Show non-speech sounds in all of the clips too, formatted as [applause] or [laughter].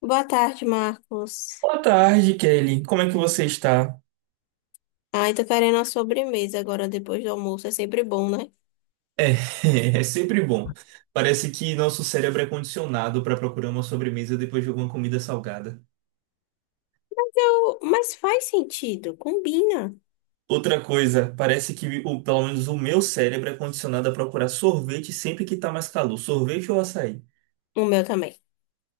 Boa tarde, Marcos. Boa tarde, Kelly. Como é que você está? Ai, tô querendo uma sobremesa agora depois do almoço. É sempre bom, né? É, [laughs] é sempre bom. Parece que nosso cérebro é condicionado para procurar uma sobremesa depois de alguma comida salgada. Mas faz sentido, combina. Outra coisa, parece que pelo menos o meu cérebro é condicionado a procurar sorvete sempre que tá mais calor, sorvete ou açaí. O meu também,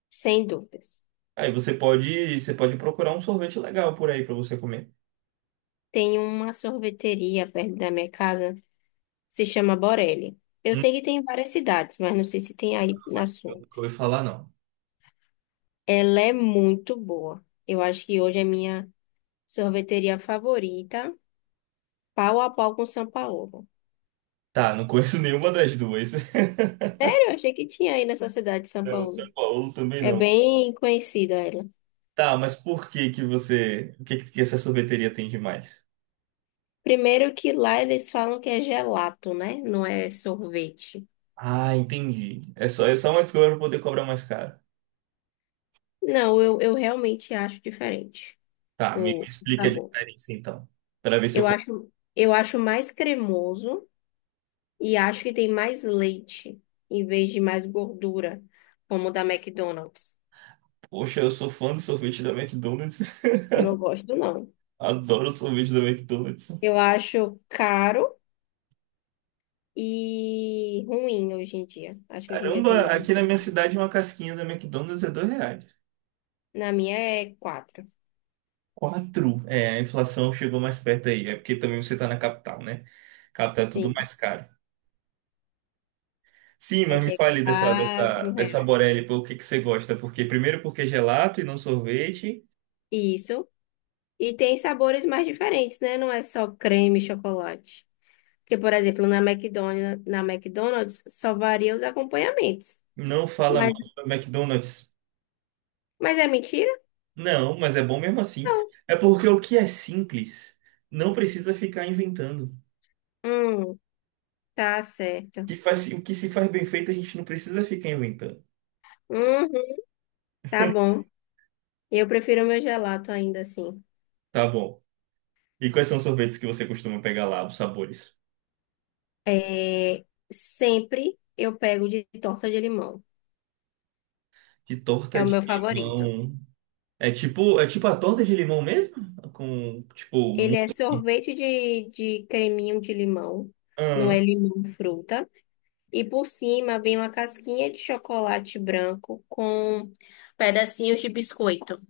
sem dúvidas. Aí você pode procurar um sorvete legal por aí para você comer. Tem uma sorveteria perto da minha casa, se chama Borelli. Eu Hum, sei que tem em várias cidades, mas não sei se tem aí na eu sua. nunca ouvi falar, não. Ela é muito boa. Eu acho que hoje é minha sorveteria favorita, pau a pau com São Paulo. Tá, não conheço [laughs] nenhuma das duas. [laughs] Sério, eu achei que tinha aí nessa cidade de São O Paulo. São Paulo também É não. bem conhecida ela. Tá, mas por que que você, o que que essa sorveteria tem de mais? Primeiro que lá eles falam que é gelato, né? Não é sorvete. Ah, entendi. É só uma desculpa pra poder cobrar mais caro. Não, eu realmente acho diferente Tá, me, o me o explique a sabor. diferença então. Pra ver se eu Eu compro. acho, eu acho mais cremoso e acho que tem mais leite em vez de mais gordura, como o da McDonald's. Poxa, eu sou fã do sorvete da McDonald's. [laughs] Eu não gosto, não. Adoro o sorvete da McDonald's. Eu acho caro e ruim hoje em dia. Acho que hoje em dia tem Caramba, muito aqui na minha gordura. cidade uma casquinha da McDonald's é R$ 2. Na minha é quatro. Quatro. É, a inflação chegou mais perto aí. É porque também você tá na capital, né? Capital é tudo Sim, mais caro. Sim, mas me aqui é fale dessa, dessa, quatro dessa reais. Borelli, pô, o que que você gosta? Porque primeiro porque é gelato e não sorvete. Isso. E tem sabores mais diferentes, né? Não é só creme e chocolate. Porque, por exemplo, na McDonald's só varia os acompanhamentos. Não fala mal Mas, do McDonald's. mas é mentira? Não, mas é bom mesmo assim. Não. É porque o que é simples não precisa ficar inventando. Hum, tá certo. O que se faz bem feito, a gente não precisa ficar inventando. Uhum, tá bom. Eu prefiro meu gelato ainda assim. Tá bom. E quais são os sorvetes que você costuma pegar lá, os sabores? É, sempre eu pego de torta de limão. Que É torta o de meu favorito. limão. É tipo a torta de limão mesmo? Com, tipo, Ele mu- é sorvete de creminho de limão. Não é ah, limão fruta. E por cima vem uma casquinha de chocolate branco com pedacinhos de biscoito,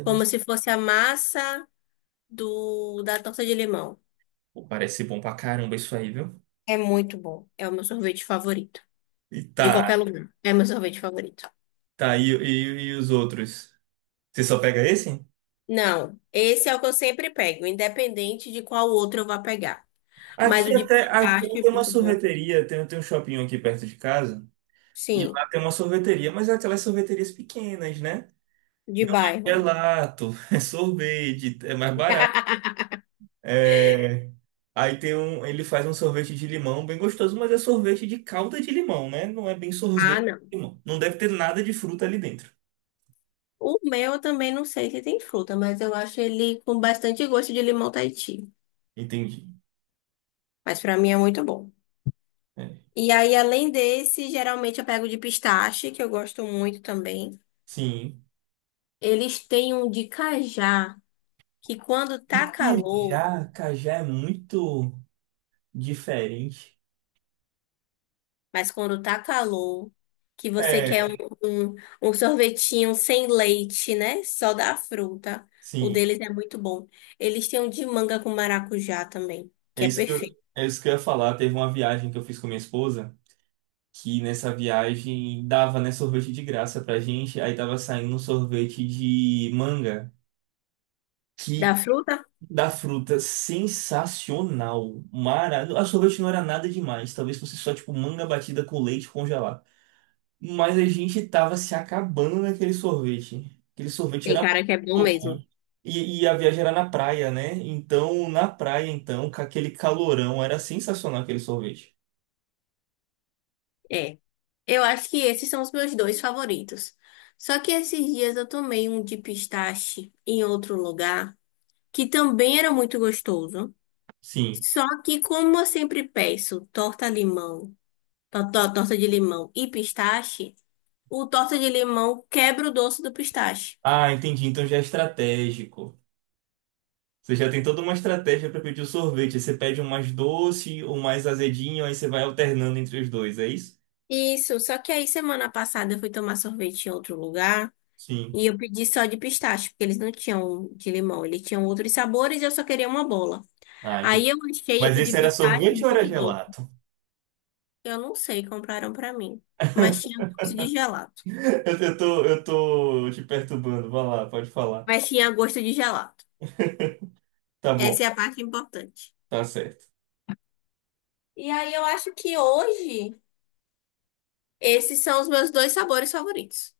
como se fosse a massa do da torta de limão. pô, parece bom pra caramba isso aí, viu? É muito bom. É o meu sorvete favorito. E De tá, qualquer lugar. É meu sorvete favorito. tá, e os outros? Você só pega esse? Não, esse é o que eu sempre pego, independente de qual outro eu vá pegar. Mas Aqui o de até, aqui pistache é tem uma muito bom. sorveteria, tem um shopping aqui perto de casa. E Sim, lá tem uma sorveteria, mas é aquelas sorveterias pequenas, né? de Não é bairro. gelato, [laughs] é sorvete, é mais barato. [laughs] É. Aí tem um, ele faz um sorvete de limão bem gostoso, mas é sorvete de calda de limão, né? Não é bem sorvete Ah, não. de limão. Não deve ter nada de fruta ali dentro. O meu eu também não sei se tem fruta, mas eu acho ele com bastante gosto de limão Tahiti. Entendi. Mas pra mim é muito bom. É. E aí, além desse, geralmente eu pego de pistache, que eu gosto muito também. Sim. Eles têm um de cajá, que quando E tá calor, cajá, cajá é muito diferente. mas quando tá calor, que você quer É, um, um sorvetinho sem leite, né? Só da fruta. O sim. deles é muito bom. Eles têm um de manga com maracujá também, É que é isso que eu, perfeito. é isso que eu ia falar. Teve uma viagem que eu fiz com minha esposa, que nessa viagem dava, né, sorvete de graça pra gente, aí tava saindo um sorvete de manga, Da que fruta, da fruta sensacional, mara, a sorvete não era nada demais, talvez fosse só tipo manga batida com leite congelado. Mas a gente tava se acabando naquele sorvete. Aquele sorvete tem era cara que é bom muito bom. mesmo. E a viagem era na praia, né? Então, na praia, então, com aquele calorão, era sensacional aquele sorvete. É. Eu acho que esses são os meus dois favoritos. Só que esses dias eu tomei um de pistache em outro lugar, que também era muito gostoso. Sim. Só que, como eu sempre peço torta limão, torta de limão e pistache, o torta de limão quebra o doce do pistache. Ah, entendi. Então já é estratégico. Você já tem toda uma estratégia para pedir o sorvete. Você pede um mais doce, um mais azedinho, aí você vai alternando entre os dois, é isso? Isso, só que aí semana passada eu fui tomar sorvete em outro lugar Sim. e eu pedi só de pistache, porque eles não tinham de limão, eles tinham outros sabores e eu só queria uma bola. Ah, Aí entendi. eu achei Mas o de esse era pistache sorvete ou era muito doce. gelato? Eu não sei, compraram pra mim. Mas tinha gosto de gelato. [laughs] Eu tô te perturbando. Vai lá, pode falar. Mas tinha gosto de gelato. Tá bom, Essa é a parte importante. tá certo. E aí eu acho que hoje esses são os meus dois sabores favoritos.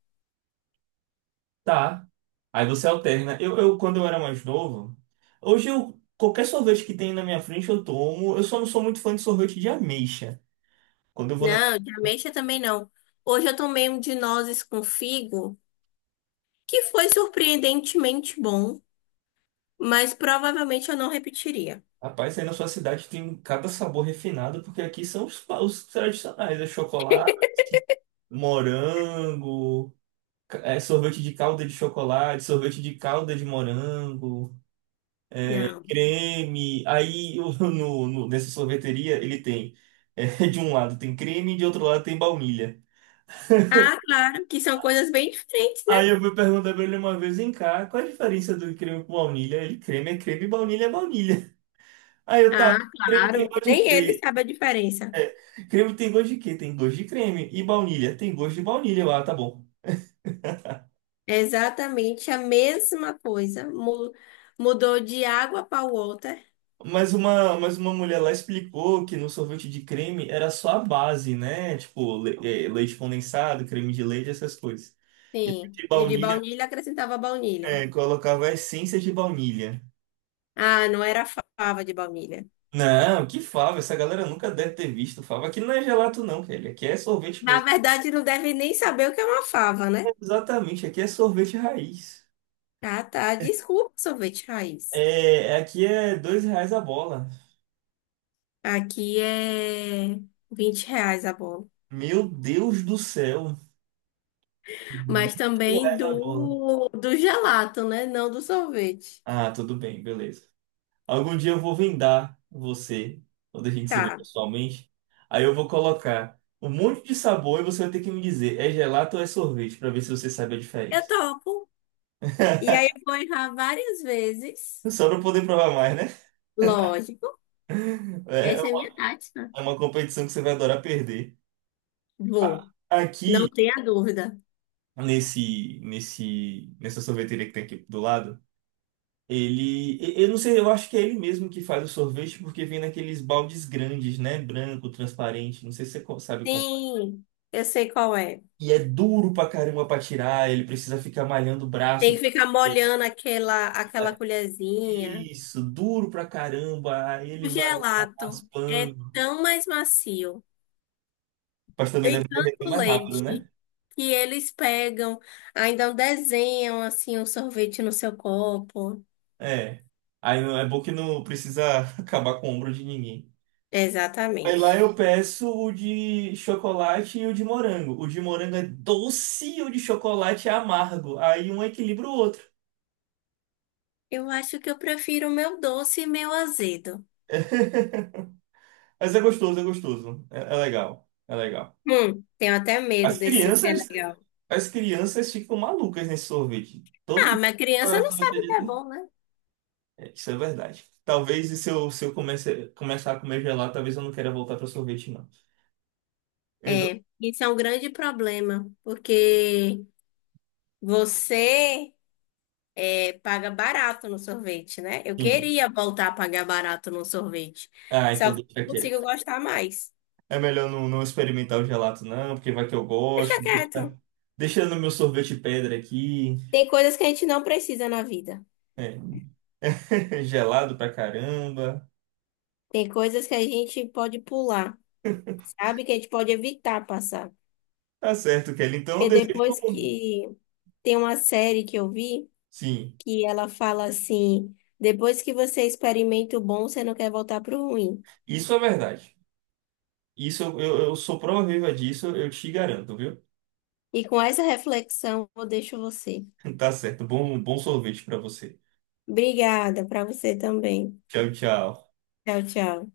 Tá. Aí você alterna. Quando eu era mais novo, hoje eu, qualquer sorvete que tem na minha frente eu tomo. Eu só não sou muito fã de sorvete de ameixa. Quando eu vou Não, de ameixa também não. Hoje eu tomei um de nozes com figo, que foi surpreendentemente bom, mas provavelmente eu não repetiria. Rapaz, aí na sua cidade tem cada sabor refinado, porque aqui são os tradicionais, é chocolate, morango, é sorvete de calda de chocolate, sorvete de calda de morango, é, Não. creme. Aí [laughs] nessa sorveteria ele tem, [laughs] de um lado tem creme e de outro lado tem baunilha. Ah, claro, que são coisas bem diferentes, Aí né? eu fui perguntar pra ele uma vez, vem cá, qual a diferença do creme com baunilha? Ele, creme é creme, baunilha é baunilha. Aí eu, tá, Ah, creme tem claro. gosto de Nem ele creme. sabe a diferença. É, creme tem gosto de quê? Tem gosto de creme. E baunilha? Tem gosto de baunilha. Ah, tá bom. É exatamente a mesma coisa. Mudou de água para o water. Mas uma mulher lá explicou que no sorvete de creme era só a base, né? Tipo, leite condensado, creme de leite, essas coisas. E Sim. de E o de baunilha, baunilha acrescentava baunilha. Colocava a essência de baunilha. Ah, não era fava de baunilha. Não, que fava, essa galera nunca deve ter visto fava. Aqui não é gelato não, velho. Aqui é sorvete Na mesmo. verdade, não deve nem saber o que é uma fava, É, né? exatamente, aqui é sorvete raiz. Ah, tá. Desculpa, sorvete raiz. É, aqui é R$ 2 a bola. Aqui é R$ 20 a bola. Meu Deus do céu. Mas 20 também reais a bola. do gelato, né? Não do sorvete. Ah, tudo bem, beleza. Algum dia eu vou vendar você, quando a gente se vê Tá. pessoalmente. Aí eu vou colocar um monte de sabor e você vai ter que me dizer, é gelato ou é sorvete, pra ver se você sabe a Eu diferença. topo. E [laughs] aí eu vou errar várias vezes. Só pra eu poder provar mais, né? Lógico. É é Essa é uma minha tática. é uma competição que você vai adorar perder. Vou, não Aqui, tenha dúvida. nessa sorveteria que tem aqui do lado, Eu não sei, eu acho que é ele mesmo que faz o sorvete porque vem naqueles baldes grandes, né? Branco, transparente, não sei se você sabe como é. Sim, eu sei qual é. E é duro pra caramba pra tirar, ele precisa ficar malhando o Tem braço. que ficar molhando aquela colherzinha. Isso, duro pra caramba. Aí ele O vai lá gelato é raspando. tão mais macio, Mas também tem deve derreter tanto mais rápido, leite, né? que eles pegam, ainda desenham assim um sorvete no seu copo. É. Aí não é bom que não precisa [laughs] acabar com o ombro de ninguém. Aí lá Exatamente. eu peço o de chocolate e o de morango. O de morango é doce e o de chocolate é amargo. Aí um equilibra o outro. Eu acho que eu prefiro o meu doce e meu azedo. [laughs] Mas é gostoso, é gostoso. É, é legal, é legal. Tenho até medo As desse que é crianças, legal. as crianças ficam malucas nesse sorvete. Todo Ah, dia. mas criança pra não sabe o que sorvete é de- bom, né? É, isso é verdade. Talvez se eu começar a comer gelado, talvez eu não queira voltar para sorvete, não. Então, É, isso é um grande problema, porque você é, paga barato no sorvete, né? Eu sim. queria voltar a pagar barato no sorvete, Ah, só então que deixa não quieto. consigo gostar mais. É melhor não experimentar o gelato, não, porque vai que eu Deixa gosto. quieto. Deixa, deixa no meu sorvete pedra aqui. Tem coisas que a gente não precisa na vida. É, [laughs] gelado pra caramba. Tem coisas que a gente pode pular, sabe? Que a gente pode evitar passar. Tá certo, Kelly. Então, eu Porque desejo. depois um- que tem uma série que eu vi Sim, que ela fala assim: depois que você experimenta o bom, você não quer voltar pro ruim. isso é verdade. Isso eu sou prova viva disso, eu te garanto, viu? E com essa reflexão, eu deixo você. [laughs] Tá certo. Bom, bom sorvete pra você. Obrigada para você também. Tchau, tchau. Tchau, tchau.